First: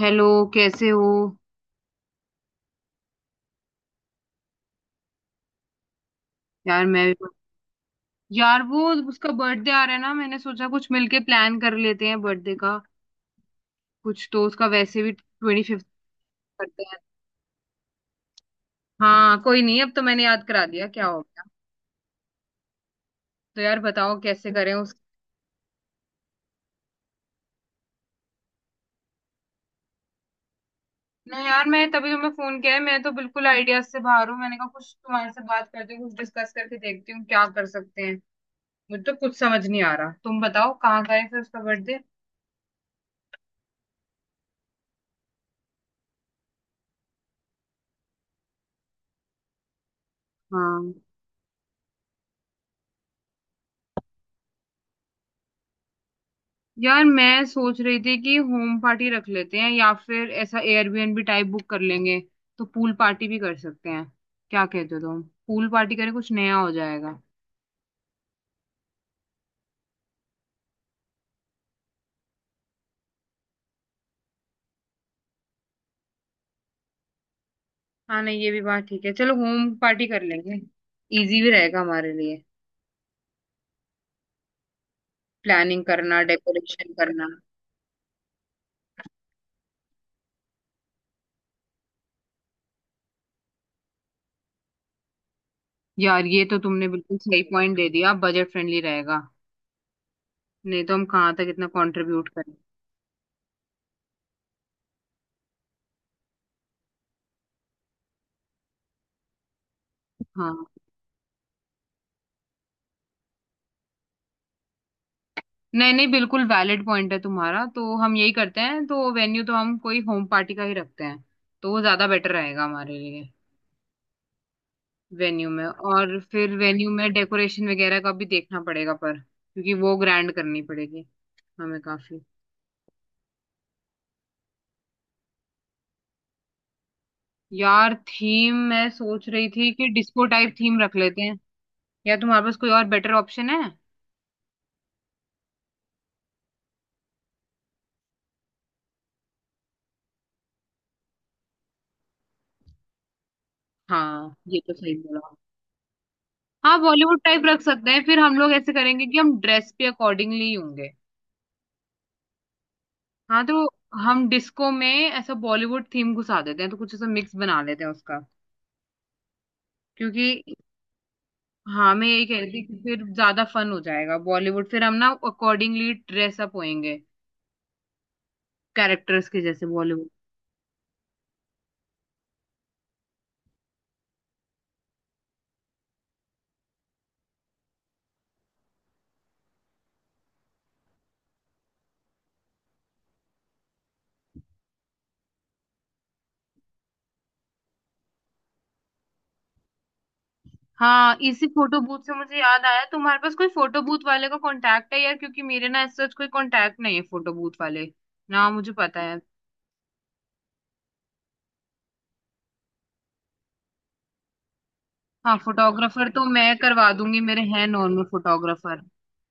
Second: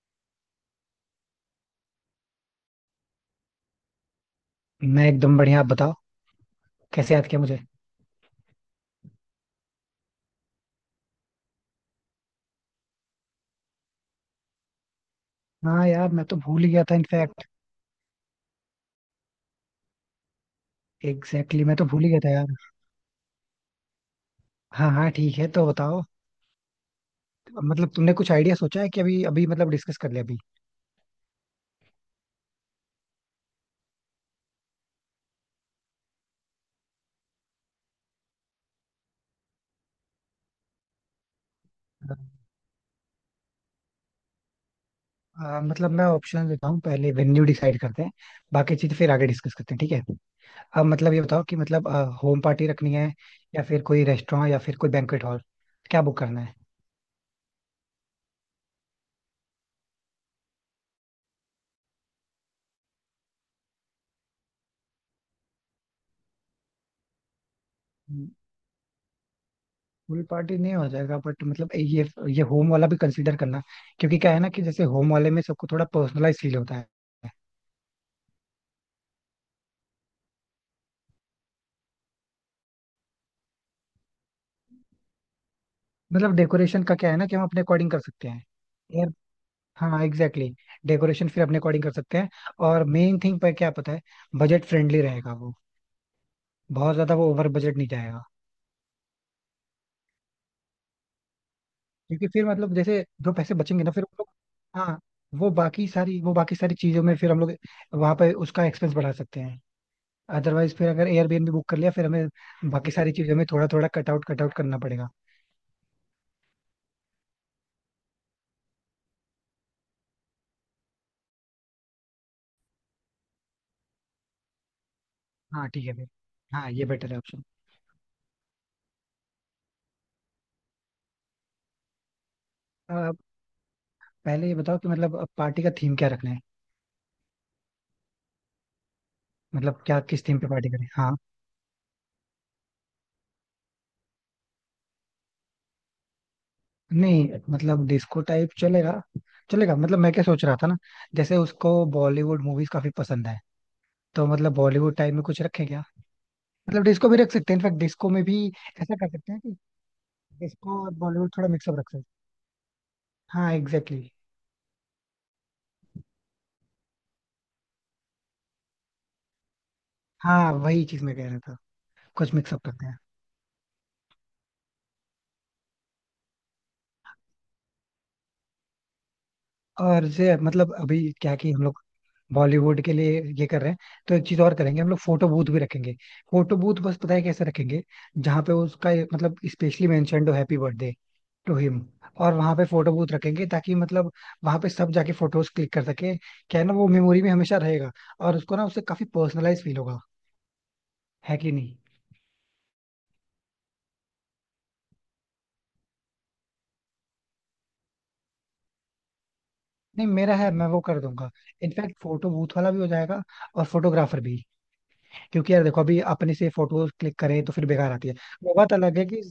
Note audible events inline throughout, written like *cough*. Hello. कैसे हो? मैं एकदम बढ़िया. आप बताओ यार कैसे मैं। याद किया मुझे. यार, वो उसका बर्थडे आ रहा है ना, मैंने सोचा कुछ मिलके प्लान कर लेते हैं बर्थडे का। कुछ तो उसका वैसे भी ट्वेंटी फिफ्थ हाँ यार, मैं तो भूल ही करते गया था हैं। इनफैक्ट. हाँ, कोई नहीं, अब तो मैंने याद करा दिया, क्या हो गया। एग्जैक्टली exactly, मैं तो भूल ही गया था यार. तो यार बताओ कैसे करें हाँ उस हाँ, ठीक है, तो बताओ. मतलब तुमने कुछ आइडिया सोचा है कि अभी अभी मतलब डिस्कस कर लिया अभी. ना यार, मैं तभी तुम्हें फोन किया है, मैं तो बिल्कुल आइडियाज से बाहर हूँ। मैंने कहा कुछ तुम्हारे से बात करती हूँ, कुछ डिस्कस करके देखती हूँ क्या कर सकते हैं। मुझे तो कुछ समझ नहीं आ रहा, तुम बताओ कहाँ का है फिर उसका बर्थडे। मतलब मैं ऑप्शन देता हूँ. पहले वेन्यू डिसाइड करते हैं. बाकी चीज फिर आगे डिस्कस करते हैं. ठीक है. अब हाँ मतलब ये बताओ कि मतलब होम पार्टी रखनी है, या फिर कोई रेस्टोरेंट, या फिर कोई बैंक्वेट हॉल, क्या बुक करना है. यार, मैं सोच रही थी कि होम पार्टी रख लेते हैं या फिर ऐसा एयरबीएनबी टाइप बुक कर लेंगे, तो पूल पार्टी भी कर सकते हैं। क्या कहते हो तुम? पूल पार्टी करें, कुछ नया हो जाएगा। फुल पार्टी नहीं हो जाएगा बट मतलब ये होम वाला भी कंसीडर करना. क्योंकि क्या है ना कि जैसे होम वाले में सबको थोड़ा पर्सनलाइज फील होता है. हाँ नहीं, ये भी बात ठीक है, चलो होम पार्टी कर लेंगे। इजी भी रहेगा हमारे लिए प्लानिंग करना, मतलब डेकोरेशन डेकोरेशन का क्या है ना करना। कि हम अपने अकॉर्डिंग कर सकते हैं यार. हाँ एग्जैक्टली exactly. डेकोरेशन फिर अपने अकॉर्डिंग कर सकते हैं. और मेन थिंग पर क्या पता है, बजट फ्रेंडली रहेगा वो. यार, ये तो तुमने बहुत ज्यादा बिल्कुल वो सही ओवर पॉइंट बजट नहीं दे दिया, जाएगा. बजट फ्रेंडली रहेगा। नहीं तो हम कहाँ तक इतना क्योंकि कंट्रीब्यूट फिर करें। मतलब जैसे जो पैसे बचेंगे ना फिर हम लोग, हाँ, वो बाकी सारी चीजों में फिर हम लोग वहां पे उसका एक्सपेंस बढ़ा सकते हैं. हाँ, अदरवाइज फिर अगर एयरबीएनबी बुक कर लिया फिर हमें बाकी सारी चीजों में थोड़ा थोड़ा कट आउट करना पड़ेगा. नहीं नहीं, बिल्कुल वैलिड पॉइंट है तुम्हारा, तो हम यही करते हैं, तो वेन्यू तो हम कोई होम पार्टी का ही रखते हैं। तो वो ज्यादा बेटर रहेगा हमारे लिए वेन्यू में। हाँ ठीक है फिर. और फिर हाँ ये वेन्यू बेटर में है ऑप्शन. डेकोरेशन वगैरह का भी देखना पड़ेगा, पर क्योंकि वो ग्रैंड करनी पड़ेगी हमें काफी। पहले ये बताओ कि मतलब पार्टी का थीम क्या रखना है. यार थीम मैं सोच रही थी मतलब कि क्या, डिस्को किस थीम पे टाइप पार्टी थीम करें, रख हाँ. लेते हैं, या तुम्हारे पास कोई और बेटर ऑप्शन है? नहीं मतलब डिस्को टाइप चलेगा. चलेगा मतलब मैं क्या सोच रहा था ना. जैसे उसको बॉलीवुड मूवीज काफी पसंद है. तो हाँ, मतलब ये तो सही बॉलीवुड टाइप बोला। में कुछ रखें क्या. हाँ, मतलब डिस्को भी बॉलीवुड रख टाइप सकते हैं रख इनफैक्ट. सकते हैं, डिस्को फिर में हम भी लोग ऐसे ऐसा करेंगे कर कि सकते हम हैं कि ड्रेस पे अकॉर्डिंगली डिस्को होंगे। और बॉलीवुड थोड़ा मिक्सअप रख सकते हैं. हाँ, हाँ तो एग्जैक्टली exactly. हम डिस्को में ऐसा बॉलीवुड थीम घुसा देते हैं, तो कुछ ऐसा मिक्स बना लेते हैं उसका, हाँ क्योंकि। वही चीज मैं कह रहा था. हाँ, मैं यही कुछ कह रही मिक्सअप थी कि करते हैं. फिर ज्यादा फन हो जाएगा, बॉलीवुड फिर हम ना अकॉर्डिंगली ड्रेसअप होएंगे कैरेक्टर्स के जैसे, और बॉलीवुड। जैसे मतलब अभी क्या कि हम लोग बॉलीवुड के लिए ये कर रहे हैं, तो एक चीज और करेंगे हम लोग, फोटो बूथ भी रखेंगे. फोटो बूथ बस पता है कैसे रखेंगे. जहाँ पे उसका ये मतलब स्पेशली मेंशन्ड हो हैप्पी बर्थडे टू हिम, और वहां पे फोटो बूथ रखेंगे, ताकि मतलब वहां पे सब जाके फोटोज क्लिक कर सके, क्या है ना वो मेमोरी में हमेशा रहेगा. और उसको ना उससे काफी पर्सनलाइज फील होगा. हाँ, है इसी कि नहीं. फोटो बूथ से मुझे याद आया, तुम्हारे पास कोई फोटो बूथ वाले का कांटेक्ट है यार? क्योंकि मेरे ना ऐसा कोई कांटेक्ट नहीं है फोटो बूथ वाले। ना, मुझे पता है। नहीं मेरा है, मैं वो कर दूंगा. इनफैक्ट फोटो बूथ वाला भी हो जाएगा और फोटोग्राफर भी. हाँ, क्योंकि यार देखो, अभी फोटोग्राफर तो अपने से मैं करवा फोटोज क्लिक दूंगी, मेरे करें तो हैं फिर बेकार नॉर्मल आती है. वो बात फोटोग्राफर। अलग है कि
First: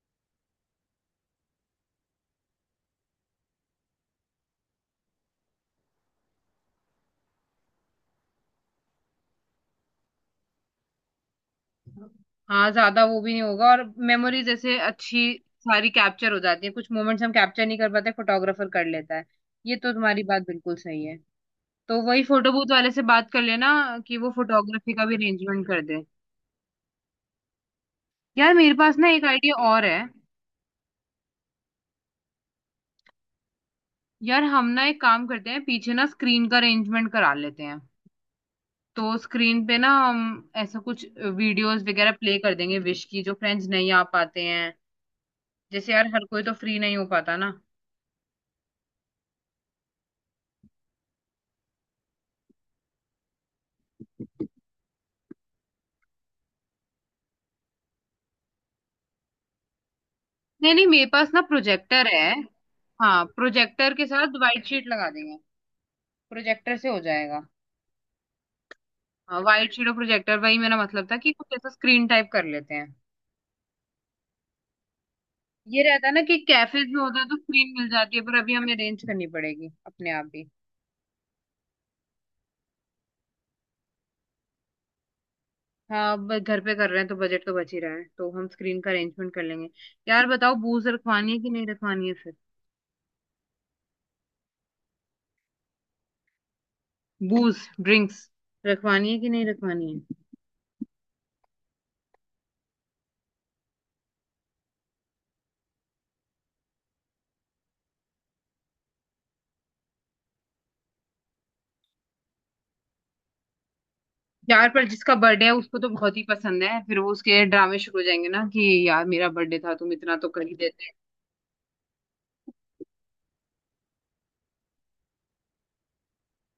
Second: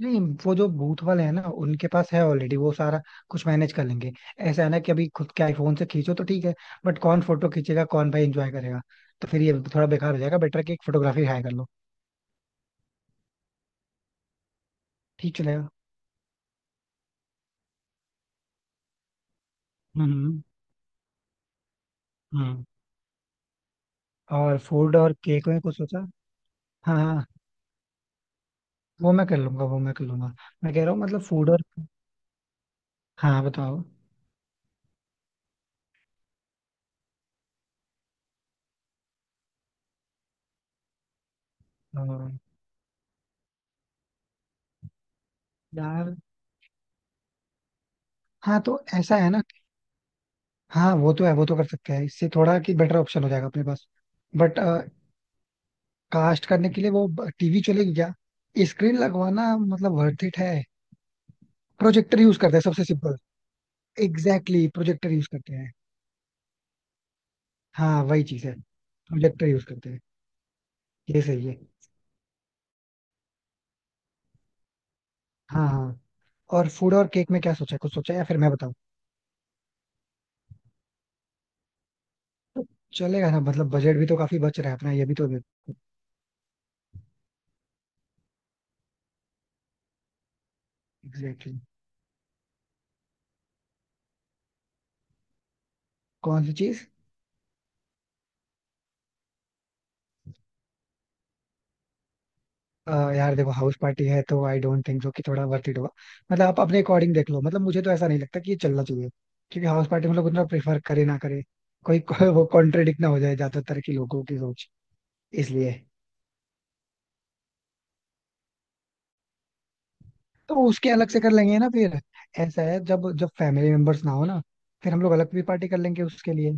नहीं, वो जो बूथ वाले हैं ना उनके पास है ऑलरेडी वो सारा कुछ मैनेज कर लेंगे. ऐसा है ना कि अभी खुद के आईफोन से खींचो तो ठीक है, बट कौन फोटो खींचेगा, कौन भाई एंजॉय करेगा. तो फिर ये थोड़ा बेकार हो जाएगा, बेटर कि एक फोटोग्राफी हायर कर लो. हाँ, ज्यादा वो भी नहीं होगा, और मेमोरी जैसे अच्छी ठीक चलेगा. सारी कैप्चर हो जाती है, कुछ मोमेंट्स हम कैप्चर नहीं कर पाते, फोटोग्राफर कर लेता है। ये तो तुम्हारी हम्म. बात बिल्कुल सही है। तो वही फोटो हम्म. बूथ वाले से बात कर लेना कि वो और फोटोग्राफी फूड का और भी केक में अरेंजमेंट कुछ कर सोचा? दे। हाँ हाँ. यार मेरे पास ना वो एक मैं कर आइडिया लूंगा, वो और मैं है। कर लूंगा. मैं कह रहा हूँ मतलब फूड और. हाँ बताओ. यार हम ना एक काम करते हैं, पीछे ना स्क्रीन का अरेंजमेंट करा लेते हैं। तो स्क्रीन पे ना हम ऐसा कुछ वीडियोस वगैरह प्ले और कर देंगे, विश की, जो फ्रेंड्स नहीं आ पाते हैं। जैसे यार, यार. हर कोई तो फ्री नहीं हो पाता ना। हाँ तो ऐसा है ना. हाँ वो तो है, वो तो कर सकते हैं, इससे थोड़ा कि बेटर ऑप्शन हो जाएगा अपने पास. बट कास्ट करने के लिए वो टीवी चलेगी क्या? स्क्रीन लगवाना मतलब वर्थ इट है. नहीं नहीं, मेरे पास ना प्रोजेक्टर प्रोजेक्टर है। यूज करते हैं सबसे सिंपल. हाँ, प्रोजेक्टर के साथ एग्जैक्टली व्हाइट exactly, शीट लगा प्रोजेक्टर यूज देंगे। करते हैं. प्रोजेक्टर से हो जाएगा। हाँ वही चीज है. हाँ, प्रोजेक्टर यूज व्हाइट शीट करते और हैं. प्रोजेक्टर, वही मेरा मतलब था ये कि सही कुछ है. ऐसा स्क्रीन टाइप कर लेते हैं। हाँ ये हाँ. रहता है ना कि और कैफेज फूड में और होता है केक तो में क्या स्क्रीन सोचा है? मिल कुछ सोचा जाती है है, या फिर पर मैं अभी हमें बताऊँ? अरेंज करनी पड़ेगी अपने आप ही। चलेगा ना. मतलब बजट भी तो काफी बच रहा है अपना ये भी तो. हाँ अब घर पे कर रहे हैं तो बजट तो बच ही रहा है, तो हम स्क्रीन का अरेंजमेंट कर लेंगे। यार बताओ, बूज रखवानी है कि एग्जैक्टली नहीं exactly. रखवानी है फिर? कौन सी चीज? बूज, ड्रिंक्स रखवानी है कि नहीं रखवानी है? यार देखो हाउस पार्टी है तो आई डोंट थिंक सो कि थोड़ा वर्थ इट होगा. मतलब आप अपने अकॉर्डिंग देख लो. मतलब मुझे तो ऐसा नहीं लगता कि ये चलना चाहिए. क्योंकि हाउस पार्टी में लोग उतना प्रेफर करे ना करे कोई *laughs* कोई वो कॉन्ट्रेडिक्ट ना हो जाए ज्यादातर के लोगों की सोच. यार पर जिसका बर्थडे है इसलिए. उसको तो बहुत ही पसंद है, फिर वो उसके ड्रामे शुरू हो जाएंगे ना कि यार, मेरा बर्थडे था, तुम इतना तो कर तो ही उसके देते। अलग से कर लेंगे ना फिर. ऐसा है जब जब फैमिली मेंबर्स ना हो ना, फिर हम लोग अलग भी पार्टी कर लेंगे उसके लिए.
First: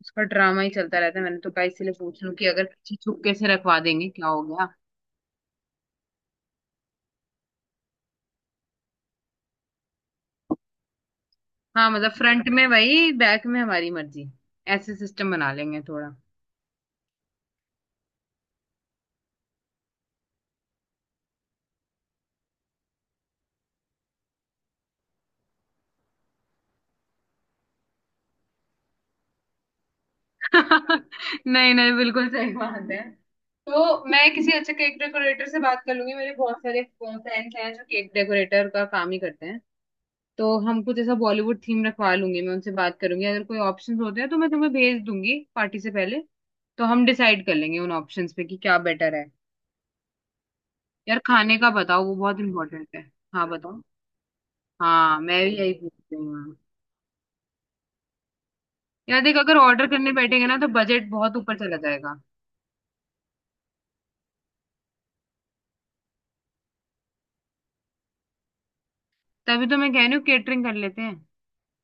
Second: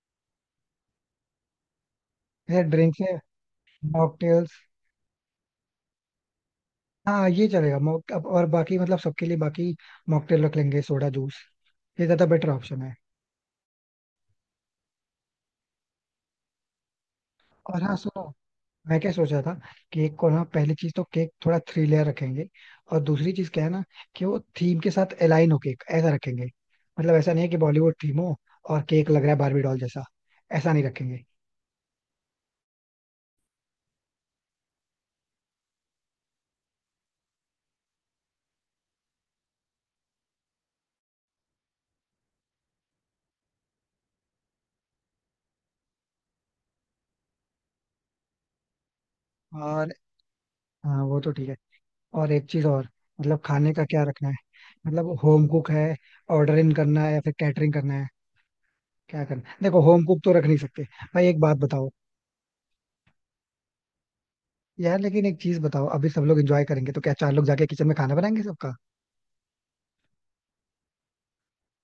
उसका ड्रामा ही चलता रहता है, मैंने तो कहा इसीलिए पूछ लूं कि जैसे अगर पीछे ड्रिंक्स है, छुपके से रखवा देंगे क्या हो मॉकटेल्स. गया। हाँ ये चलेगा. मॉक अब और बाकी मतलब सबके लिए बाकी मॉकटेल रख लेंगे, सोडा जूस. हाँ ये मतलब ज्यादा फ्रंट बेटर में ऑप्शन है. वही, बैक में हमारी मर्जी। ऐसे सिस्टम बना लेंगे थोड़ा। और हाँ सुनो, मैं क्या सोच रहा था, केक को ना पहली चीज तो केक थोड़ा थ्री लेयर रखेंगे. और दूसरी चीज क्या है ना, कि वो थीम के साथ अलाइन हो केक ऐसा रखेंगे. मतलब ऐसा नहीं है कि बॉलीवुड थीम हो और केक लग रहा है बारबी डॉल जैसा. ऐसा नहीं रखेंगे. *laughs* नहीं नहीं, बिल्कुल सही बात है। तो मैं किसी अच्छे केक डेकोरेटर से बात कर लूंगी, मेरे बहुत सारे फ्रेंड्स हैं जो केक डेकोरेटर का काम ही करते हैं। तो हम कुछ ऐसा बॉलीवुड थीम रखवा लूंगी, मैं उनसे बात करूंगी, अगर कोई ऑप्शंस होते हैं तो मैं तुम्हें भेज दूंगी पार्टी से पहले। तो हम डिसाइड कर लेंगे उन ऑप्शंस पे कि क्या बेटर है। और हाँ यार वो तो ठीक है. खाने का बताओ, वो और बहुत एक चीज और, इंपॉर्टेंट है। मतलब हाँ खाने बताओ। का क्या रखना है. मतलब हाँ, मैं होम भी कुक यही है, पूछ रही हूँ। ऑर्डर इन करना है या फिर कैटरिंग करना है, यार क्या देख, करना है. अगर देखो ऑर्डर होम करने कुक तो रख बैठेंगे ना नहीं तो सकते. बजट भाई बहुत एक बात ऊपर चला बताओ, जाएगा। यार लेकिन एक चीज बताओ, अभी सब लोग एंजॉय करेंगे तो क्या चार लोग जाके किचन में खाना बनाएंगे सबका. तभी तो मैं कह रही हूँ केटरिंग कर लेते हैं।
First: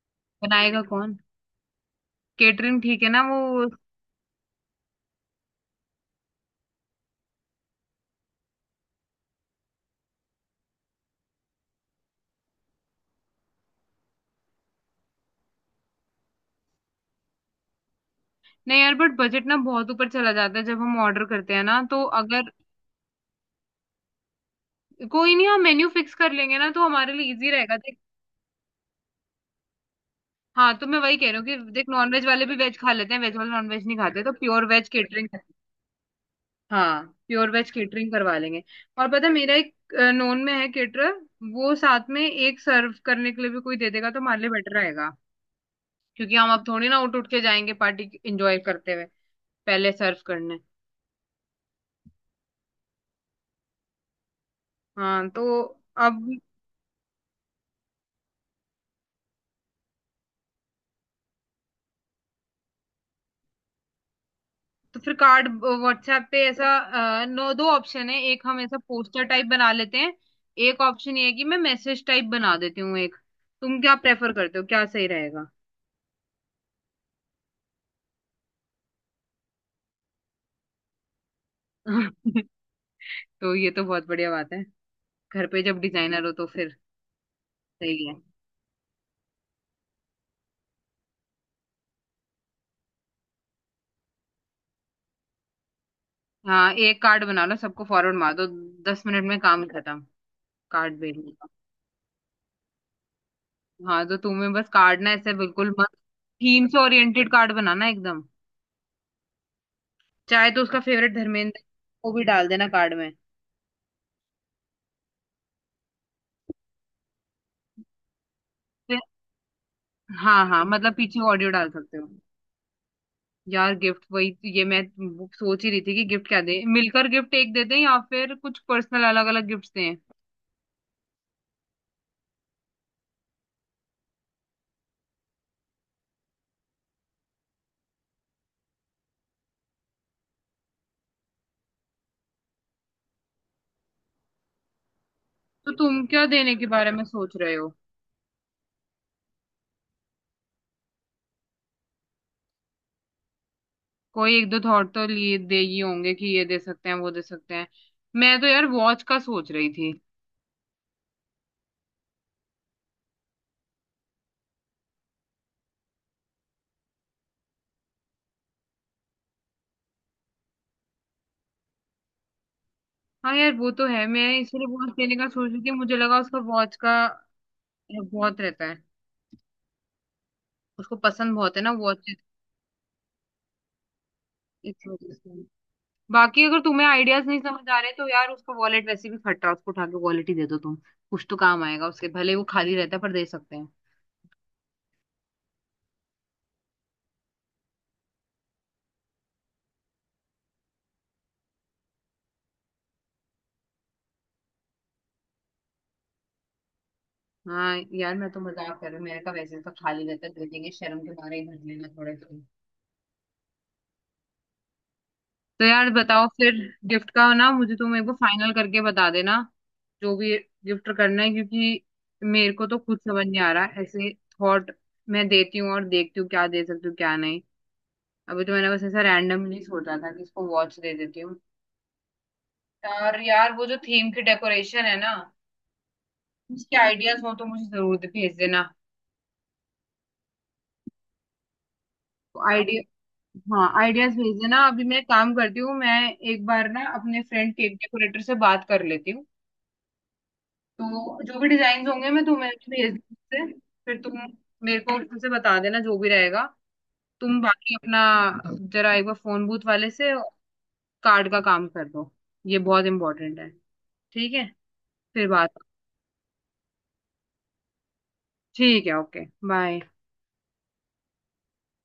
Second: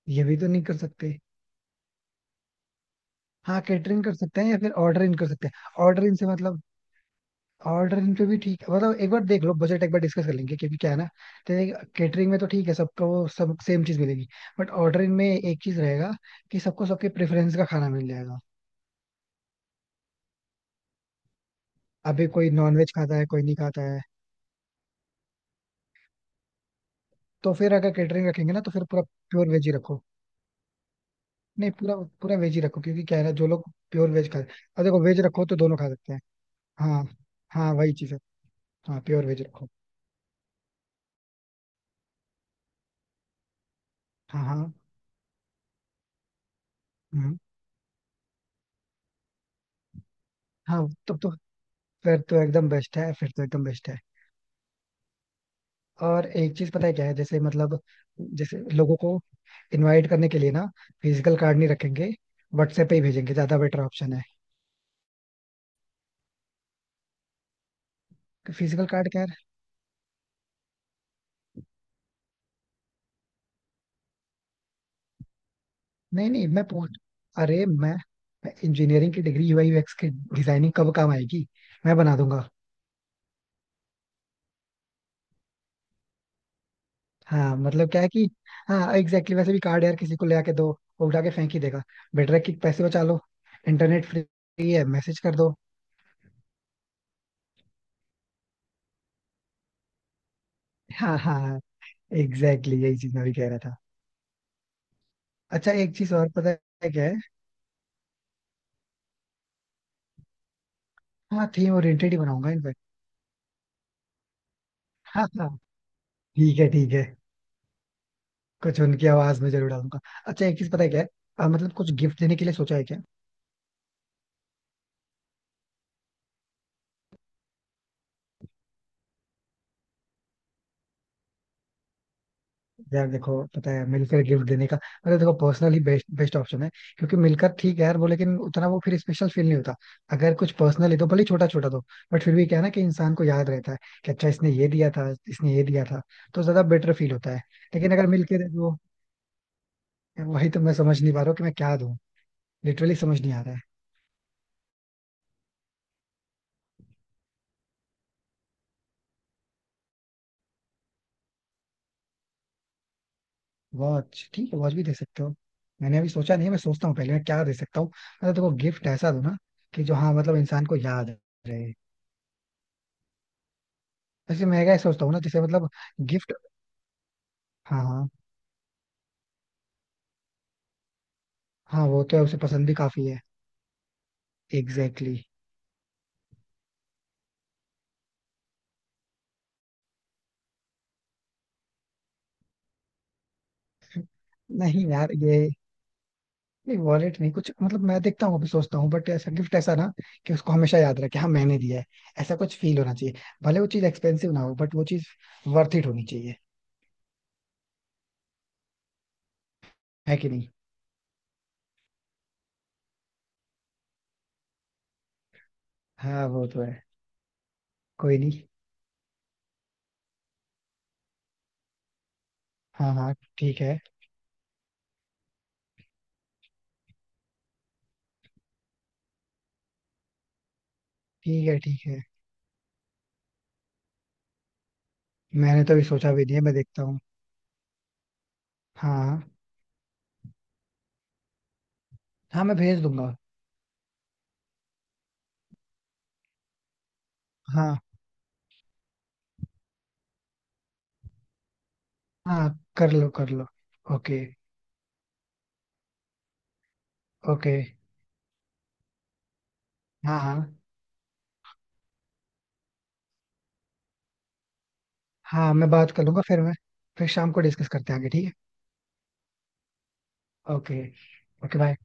ये भी तो नहीं कर बनाएगा सकते. कौन? केटरिंग ठीक है ना हाँ वो। कैटरिंग कर सकते हैं या फिर ऑर्डर इन कर सकते हैं. ऑर्डर इन से मतलब ऑर्डर इन पे भी ठीक है. मतलब एक बार देख लो, बजट एक बार डिस्कस कर लेंगे, क्योंकि क्या है ना, कैटरिंग में तो ठीक है सबको वो सब सेम चीज मिलेगी. बट ऑर्डर इन में एक चीज रहेगा कि सबको सबके प्रेफरेंस का खाना मिल जाएगा. नहीं यार, बट बजट ना बहुत ऊपर चला जाता है जब हम ऑर्डर करते हैं ना, तो अभी कोई अगर नॉन वेज खाता है, कोई नहीं खाता है. कोई नहीं, हम मेन्यू फिक्स कर लेंगे ना तो हमारे लिए इजी तो फिर रहेगा। अगर कैटरिंग रखेंगे ना तो फिर पूरा प्योर वेज ही रखो. हाँ, तो मैं वही कह रही हूँ नहीं कि देख, पूरा नॉनवेज पूरा वाले वेज भी ही वेज रखो खा क्योंकि लेते क्या हैं, है ना, वेज जो वाले लोग नॉनवेज नहीं प्योर खाते, वेज तो खाते प्योर हैं और वेज देखो वेज केटरिंग। रखो तो दोनों खा सकते हैं. हाँ हाँ प्योर वेज हाँ. वही केटरिंग चीज है. करवा लेंगे। हाँ और प्योर पता है, वेज मेरा रखो. एक नॉन में है केटरर, वो साथ में एक सर्व करने के लिए भी कोई दे देगा, तो हमारे हाँ लिए हाँ. बेटर रहेगा। क्योंकि हम अब थोड़ी ना उठ उठ हम्म, के जाएंगे पार्टी एंजॉय करते हुए पहले सर्व करने। हाँ तब तो. फिर तो एकदम बेस्ट है. फिर तो एकदम बेस्ट है. हाँ तो अब। और एक चीज पता है क्या है, जैसे मतलब जैसे लोगों को इनवाइट करने के लिए ना, फिजिकल कार्ड नहीं रखेंगे, व्हाट्सएप पे ही भेजेंगे, ज्यादा बेटर ऑप्शन है. तो फिर कार्ड व्हाट्सएप पे ऐसा। नो, दो ऑप्शन है, एक हम ऐसा फिजिकल कार्ड क्या पोस्टर है. टाइप बना लेते हैं। एक ऑप्शन ये है कि मैं मैसेज टाइप बना देती हूँ एक। तुम क्या प्रेफर करते हो, क्या सही रहेगा? नहीं नहीं मैं पूछ. अरे मैं इंजीनियरिंग की डिग्री, यूआई यूएक्स की डिजाइनिंग कब काम आएगी. मैं बना *laughs* दूंगा. तो ये तो बहुत बढ़िया बात है। घर पे जब डिजाइनर हो तो फिर हाँ मतलब क्या सही है है। कि. हाँ एग्जैक्टली exactly, वैसे भी कार्ड यार किसी को ले आके दो, वो उठा के फेंक ही देगा. बेटर है कि पैसे बचा लो. इंटरनेट फ्री है, मैसेज कर दो. हाँ, एक कार्ड बना लो, सबको फॉरवर्ड मार दो, 10 मिनट में काम खत्म कार्ड हाँ भेजने का। हाँ एग्जैक्टली exactly, यही चीज मैं भी कह रहा था. हाँ तो तुम्हें बस कार्ड ना ऐसे बिल्कुल अच्छा मत, एक चीज और पता थीम से है क्या है. ओरिएंटेड कार्ड बनाना एकदम। चाहे तो उसका फेवरेट हाँ धर्मेंद्र थीम ओरिएंटेड को ही भी डाल बनाऊंगा देना इनफैक्ट. कार्ड में। हाँ हाँ ठीक है ठीक है. कुछ उनकी आवाज में जरूर डालूंगा. अच्छा हाँ एक हाँ, चीज पता है मतलब क्या है. पीछे ऑडियो डाल मतलब कुछ सकते हो। गिफ्ट देने के लिए सोचा है क्या. यार गिफ्ट ये मैं वो सोच ही रही थी कि गिफ्ट क्या दें, मिलकर गिफ्ट एक देते हैं, या फिर कुछ पर्सनल अलग अलग गिफ्ट्स दें। यार देखो, पता है मिलकर गिफ्ट देने का मतलब, देखो पर्सनली बेस्ट बेस्ट ऑप्शन है. क्योंकि मिलकर ठीक है यार वो, लेकिन उतना वो फिर स्पेशल फील नहीं होता. अगर कुछ पर्सनली दो, भले छोटा छोटा दो, बट फिर भी क्या है ना कि इंसान को याद रहता है कि अच्छा इसने ये दिया था, इसने ये तो दिया था. तुम क्या तो देने ज्यादा के बारे बेटर में फील होता सोच है, रहे हो? लेकिन अगर मिलके दे दो. वही तो मैं समझ नहीं पा रहा हूँ कि मैं क्या दूं. लिटरली समझ नहीं आ रहा है. कोई एक दो थॉट तो लिए दे ही होंगे कि ये दे सकते हैं, वो दे सकते हैं। मैं तो यार वॉच का सोच रही थी। वॉच ठीक है, वॉच भी दे सकते हो. मैंने अभी सोचा नहीं है, मैं सोचता हूँ पहले मैं क्या दे सकता हूँ. मतलब देखो गिफ्ट ऐसा दो ना कि जो, हाँ मतलब इंसान को याद रहे. हाँ यार, वो तो है, मैं वैसे मैं इसलिए क्या वॉच सोचता हूँ देने ना का जैसे सोच रही मतलब थी, मुझे लगा गिफ्ट. उसका वॉच का हाँ हाँ. बहुत रहता है, उसको पसंद बहुत है ना हाँ वो वॉच, तो है, उसे पसंद भी काफी है. इस वजह एग्जैक्टली से। बाकी अगर तुम्हें आइडियाज नहीं समझ आ रहे, तो यार उसका वॉलेट वैसे भी फट रहा है, उसको उठा के वॉलेट ही दे दो तुम, कुछ तो काम आएगा उसके, भले वो खाली रहता है पर दे सकते हैं। exactly. नहीं यार ये, नहीं वॉलेट नहीं कुछ, मतलब मैं देखता हूँ अभी सोचता हूँ. बट ऐसा गिफ्ट ऐसा ना कि उसको हमेशा याद रहे कि हाँ मैंने दिया है. ऐसा कुछ फील होना चाहिए. भले वो चीज एक्सपेंसिव ना हो, बट वो चीज वर्थ इट होनी चाहिए. हाँ यार, मैं तो मजाक कर रही हूँ, मेरे का वैसे तो खाली है रहता कि है, दे नहीं. देंगे शर्म के मारे ही, भर लेना थोड़े से। तो यार हाँ बताओ वो फिर, तो है. गिफ्ट का ना मुझे तुम एक बार कोई नहीं. फाइनल करके बता देना, जो भी गिफ्ट करना है क्योंकि मेरे को तो हाँ खुद हाँ समझ नहीं आ ठीक है रहा ऐसे थॉट। मैं देती हूँ और देखती हूँ क्या दे सकती हूँ क्या नहीं। अभी तो मैंने बस ऐसा रैंडमली सोचा था कि इसको वॉच दे देती हूँ। ठीक है. ठीक है. और यार वो जो थीम की डेकोरेशन है ना, मैंने तो अभी सोचा भी नहीं है, मैं उसके देखता हूँ. आइडियाज हो तो मुझे जरूर भेज देना हाँ हाँ मैं आइडिया। भेज दूंगा. हाँ आइडियाज भेज देना। अभी मैं काम करती हूँ, मैं एक बार ना अपने फ्रेंड केक हाँ डेकोरेटर से बात कर लेती हूँ। तो जो भी डिजाइन होंगे मैं हाँ तुम्हें कर भेज दूँ लो कर उससे। लो. फिर तुम ओके मेरे को उसमें से बता देना जो भी रहेगा। तुम ओके. बाकी अपना जरा एक बार फोन बूथ वाले से हाँ हाँ कार्ड का काम कर दो, ये बहुत इंपॉर्टेंट है। ठीक है? फिर बात। हाँ मैं बात कर लूंगा. फिर मैं फिर शाम को डिस्कस करते हैं आगे. ठीक ठीक है, ओके बाय। है ओके. Okay bye.